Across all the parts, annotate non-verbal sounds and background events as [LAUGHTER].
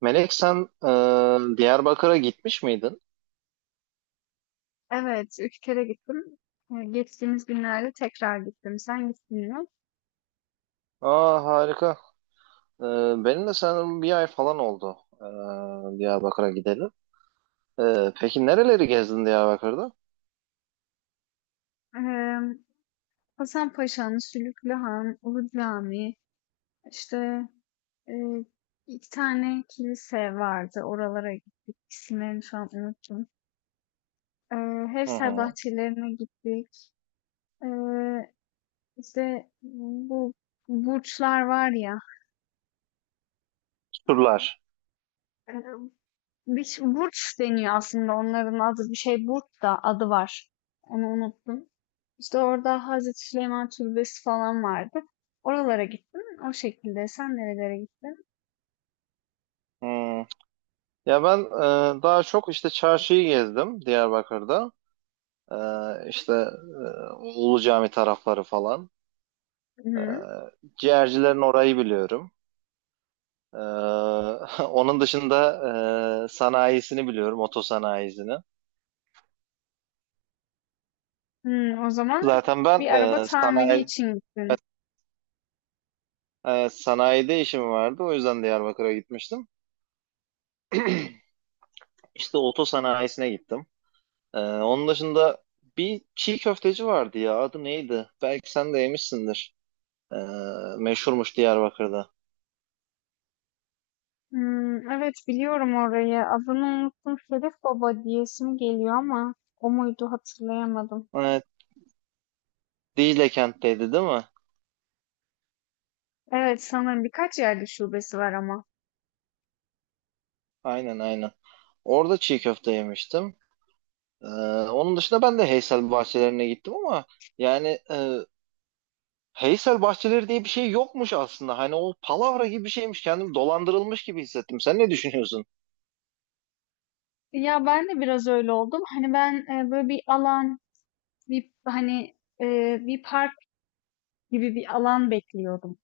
Melek sen Diyarbakır'a gitmiş miydin? Evet, 3 kere gittim. Geçtiğimiz günlerde tekrar gittim. Sen gittin mi? Aa, harika. E, Benim de sanırım bir ay falan oldu Diyarbakır'a gidelim. E, peki nereleri gezdin Diyarbakır'da? Eee Hasan Paşa'nın Sülüklü Han, Ulu Cami, işte eee, iki tane kilise vardı. Oralara gittik. İsimlerini şu an unuttum. Hı Hevser hı. bahçelerine gittik. Eee işte bu burçlar var ya. Turlar. eee, Burç deniyor aslında onların adı. Bir şey burç da adı var. Onu unuttum. İşte orada Hazreti Süleyman Türbesi falan vardı. Oralara gittim. O şekilde. Sen nerelere gittin? Hmm. Ya ben daha çok işte çarşıyı gezdim Diyarbakır'da. E, işte Ulu Cami tarafları falan. E, Hı-hı. Ciğercilerin orayı biliyorum. E, [LAUGHS] Onun dışında sanayisini biliyorum, oto sanayisini. Hı, o zaman Zaten ben bir e, araba tamiri sanayi için gittin. Sanayide işim vardı. O yüzden Diyarbakır'a gitmiştim. İşte oto sanayisine gittim. Onun dışında bir çiğ köfteci vardı ya. Adı neydi? Belki sen de yemişsindir. E, Meşhurmuş Diyarbakır'da. Hmm, evet biliyorum orayı. Adını unuttum. Şerif Baba diyesim geliyor ama o muydu hatırlayamadım. Evet, Dicle kentteydi değil mi? Evet sanırım birkaç yerde şubesi var ama. Aynen aynen. Orada çiğ köfte yemiştim. E, Onun dışında ben de Heysel Bahçelerine gittim ama yani Heysel bahçeleri diye bir şey yokmuş aslında. Hani o palavra gibi bir şeymiş. Kendim dolandırılmış gibi hissettim. Sen ne düşünüyorsun? Ya ben de biraz öyle oldum. Hani ben böyle bir alan, bir hani e, bir park gibi bir alan bekliyordum.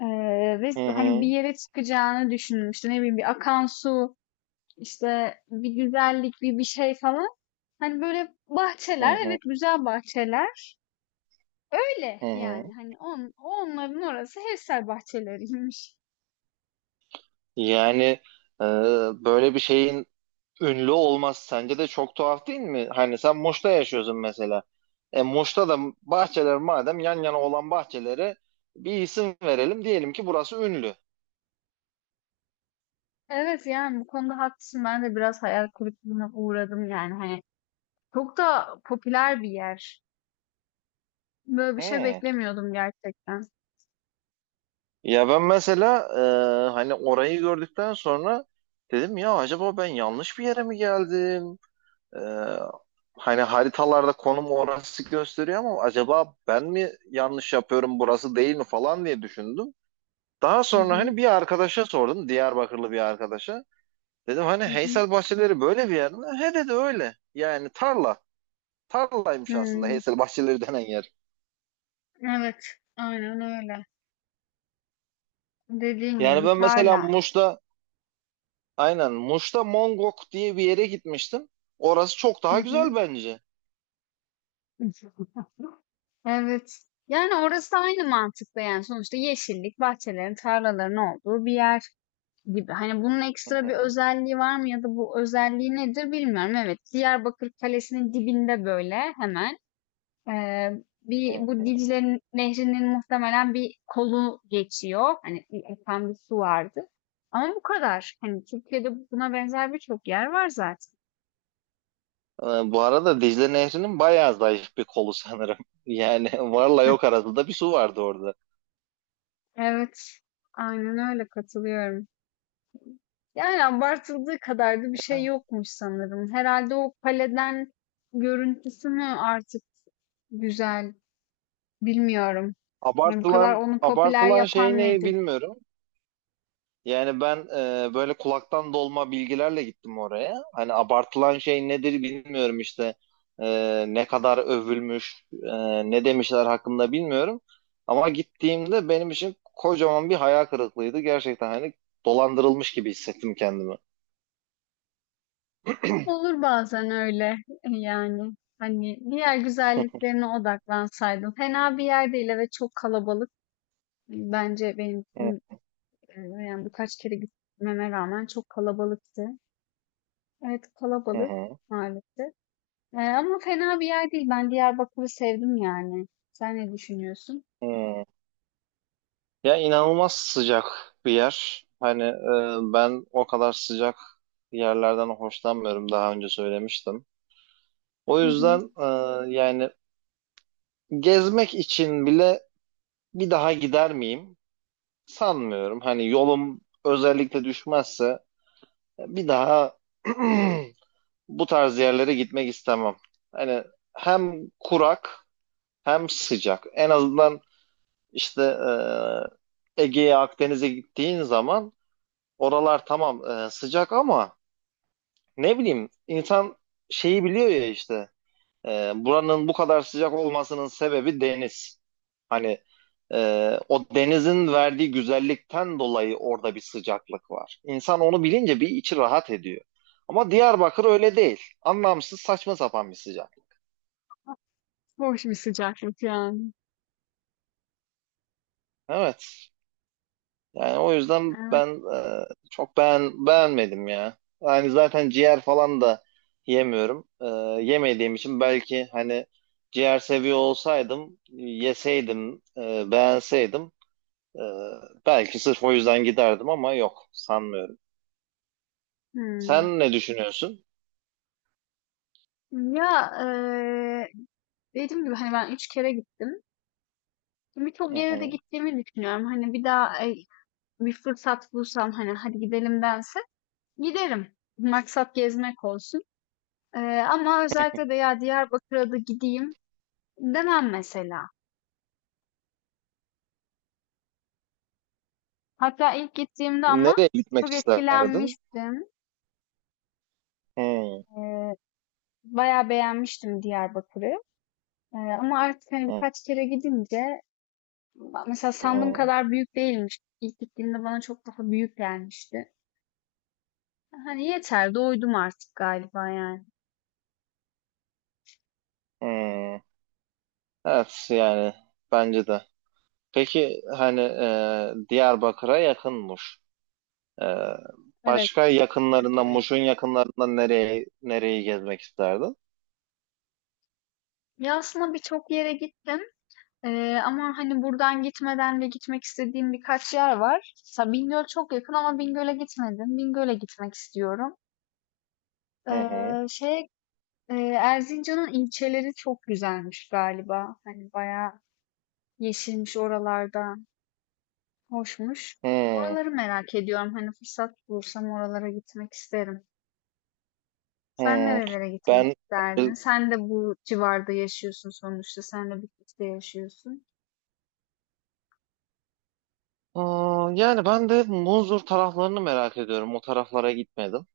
Ve Hı hani bir hı, yere çıkacağını düşündüm. İşte ne bileyim bir akan su, işte bir güzellik, bir şey falan. Hani böyle hı bahçeler, evet hı, güzel bahçeler. Öyle hı yani hı. hani onların orası hevsel bahçeleriymiş. Yani e, böyle bir şeyin ünlü olması sence de çok tuhaf değil mi? Hani sen Muş'ta yaşıyorsun mesela. E, Muş'ta da bahçeler madem, yan yana olan bahçelere bir isim verelim. Diyelim ki burası ünlü. Evet yani bu konuda haklısın. Ben de biraz hayal kırıklığına uğradım yani hani. Çok da popüler bir yer. Böyle bir şey Hı. beklemiyordum gerçekten. Ya ben mesela, hani orayı gördükten sonra dedim ya, acaba ben yanlış bir yere mi geldim? Ee, Hani haritalarda konum orası gösteriyor ama acaba ben mi yanlış yapıyorum, burası değil mi falan diye düşündüm. Daha Hı sonra hı. hani bir arkadaşa sordum, Diyarbakırlı bir arkadaşa. Dedim hani Hı hı. Heysel Bahçeleri böyle bir yer mi? He dedi, öyle. Yani tarla. Tarlaymış aslında Hımm. Heysel Bahçeleri denen yer. Evet, aynen öyle. Dediğin gibi Yani bir ben mesela tarla. Muş'ta, aynen Muş'ta Mongok diye bir yere gitmiştim. Orası çok Hı daha hı. güzel bence. [LAUGHS] Evet. Yani orası aynı mantıkta yani sonuçta yeşillik, bahçelerin, tarlaların olduğu bir yer gibi. Hani bunun Hı ekstra bir hı. özelliği var mı ya da bu özelliği nedir bilmiyorum. Evet, Diyarbakır Kalesi'nin dibinde böyle hemen bu Hı. Dicle Nehri'nin muhtemelen bir kolu geçiyor. Hani bir akan bir su vardı. Ama bu kadar. Hani Türkiye'de buna benzer birçok yer var zaten. Ee, Bu arada Dicle Nehri'nin bayağı zayıf bir kolu sanırım. [LAUGHS] Yani varla yok arasında bir su vardı orada. Evet, aynen öyle katılıyorum. Yani abartıldığı kadar da bir şey yokmuş sanırım. Herhalde o kaleden görüntüsü mü artık güzel, bilmiyorum. Yani bu kadar Abartılan onu popüler abartılan şey yapan ne nedir? bilmiyorum. Yani ben böyle kulaktan dolma bilgilerle gittim oraya. Hani abartılan şey nedir bilmiyorum işte. Ne kadar övülmüş, ne demişler hakkında bilmiyorum. Ama gittiğimde benim için kocaman bir hayal kırıklığıydı. Gerçekten hani dolandırılmış gibi hissettim kendimi. Olur bazen öyle [LAUGHS] yani. Hani diğer güzelliklerine odaklansaydım. Fena bir yer değil ve çok kalabalık. Bence benim için, [LAUGHS] yani birkaç kere gitmeme rağmen çok kalabalıktı. Evet Hı kalabalık hı. maalesef. Ama fena bir yer değil. Ben Diyarbakır'ı sevdim yani. Sen ne düşünüyorsun? Hı. Hı. Ya, inanılmaz sıcak bir yer. Hani ben o kadar sıcak yerlerden hoşlanmıyorum, daha önce söylemiştim. O Hı hı. yüzden yani gezmek için bile bir daha gider miyim? Sanmıyorum. Hani yolum özellikle düşmezse bir daha [CLEARS THROAT] bu tarz yerlere gitmek istemem. Hani hem kurak hem sıcak. En azından işte Ege'ye, Akdeniz'e gittiğin zaman oralar, tamam, sıcak ama ne bileyim, insan şeyi biliyor ya işte, buranın bu kadar sıcak olmasının sebebi deniz. Hani o denizin verdiği güzellikten dolayı orada bir sıcaklık var. İnsan onu bilince bir içi rahat ediyor. Ama Diyarbakır öyle değil. Anlamsız, saçma sapan bir sıcak. Hoş bir sıcaklık yani. Evet. Yani o yüzden Evet. ben beğenmedim ya. Yani zaten ciğer falan da yemiyorum. Yemediğim için, belki hani ciğer seviyor olsaydım, yeseydim, beğenseydim, e, belki sırf o yüzden giderdim ama yok, sanmıyorum. Hmm. Sen ne düşünüyorsun? Ya, dediğim gibi hani ben üç kere gittim. Birçok Hı yere de hı. gittiğimi düşünüyorum. Hani bir daha bir fırsat bulsam hani hadi gidelim dense giderim. Maksat gezmek olsun. Ama özellikle de ya Diyarbakır'a da gideyim demem mesela. Hatta ilk gittiğimde ama Nereye gitmek çok isterdin? etkilenmiştim. Hı Ee, Bayağı beğenmiştim Diyarbakır'ı. Ama artık hani hı, birkaç kere gidince mesela sandığım hı. kadar büyük değilmiş. İlk gittiğimde bana çok daha büyük gelmişti. Hani yeter doydum artık galiba yani. Hı. Evet, yani bence de. Peki hani Diyarbakır'a yakınmış. Ee, Evet. Başka yakınlarından, Muş'un yakınlarından nereye, nereyi gezmek isterdin? Ya, aslında birçok yere gittim, ama, hani, buradan gitmeden de gitmek istediğim birkaç yer var. Mesela Bingöl çok yakın ama Bingöl'e gitmedim. Bingöl'e gitmek istiyorum. Hı hı. Şey, Erzincan'ın ilçeleri çok güzelmiş galiba. Hani, bayağı yeşilmiş oralarda, hoşmuş. Hı Oraları merak ediyorum. Hani, fırsat bulursam oralara gitmek isterim. Sen hı. nerelere gitmek Ben isterdin? Sen de bu civarda yaşıyorsun sonuçta. Sen de Bitlis'te yaşıyorsun. Aa, yani ben de Munzur taraflarını merak ediyorum. O taraflara gitmedim.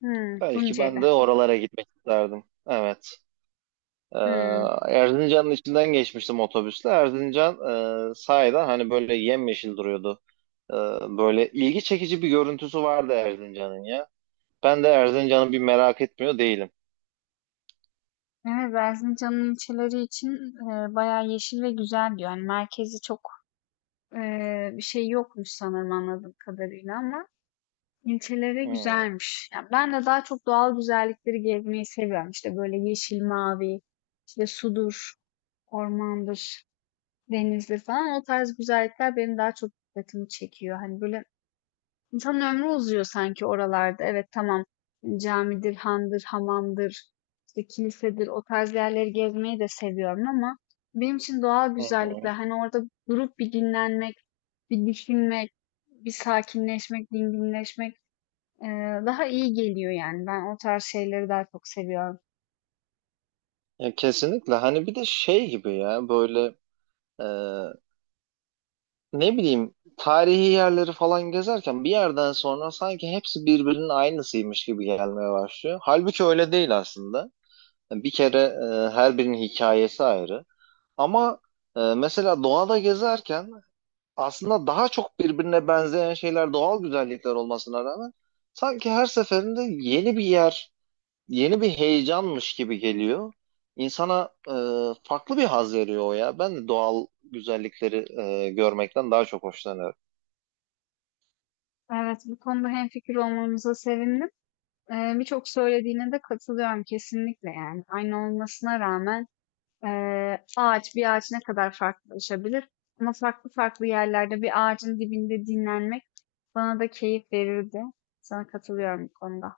Hımm, Belki ben Tunceli. de oralara gitmek isterdim. Evet. Ee, Hımm. Erzincan'ın içinden geçmiştim otobüsle. Erzincan sahiden hani böyle yemyeşil duruyordu. Ee, Böyle ilgi çekici bir görüntüsü vardı Erzincan'ın ya. Ben de Erzincan'ı bir merak etmiyor değilim. Evet, Erzincan'ın ilçeleri için, bayağı yeşil ve güzel diyor. Yani merkezi çok, bir şey yokmuş sanırım anladığım kadarıyla ama ilçeleri Hmm. güzelmiş. Yani ben de daha çok doğal güzellikleri gezmeyi seviyorum. İşte, böyle yeşil, mavi, işte, sudur, ormandır, denizdir falan. O tarz güzellikler benim daha çok dikkatimi çekiyor. Hani, böyle İnsanın ömrü uzuyor sanki oralarda. Evet tamam camidir, handır, hamamdır, işte kilisedir o tarz yerleri gezmeyi de seviyorum ama benim için doğal Hı güzellikler hı. hani orada durup bir dinlenmek, bir düşünmek, bir sakinleşmek, dinginleşmek daha iyi geliyor yani. Ben o tarz şeyleri daha çok seviyorum. Ya kesinlikle, hani bir de şey gibi ya, böyle e, ne bileyim, tarihi yerleri falan gezerken bir yerden sonra sanki hepsi birbirinin aynısıymış gibi gelmeye başlıyor. Halbuki öyle değil aslında. Yani bir kere her birinin hikayesi ayrı. Ama mesela doğada gezerken aslında daha çok birbirine benzeyen şeyler, doğal güzellikler olmasına rağmen, sanki her seferinde yeni bir yer, yeni bir heyecanmış gibi geliyor. İnsana farklı bir haz veriyor o ya. Ben de doğal güzellikleri görmekten daha çok hoşlanıyorum. Evet bu konuda hemfikir olmamıza sevindim. Birçok söylediğine de katılıyorum kesinlikle yani. Aynı olmasına rağmen ağaç bir ağaç ne kadar farklılaşabilir? Ama farklı farklı yerlerde bir ağacın dibinde dinlenmek bana da keyif verirdi. Sana katılıyorum bu konuda.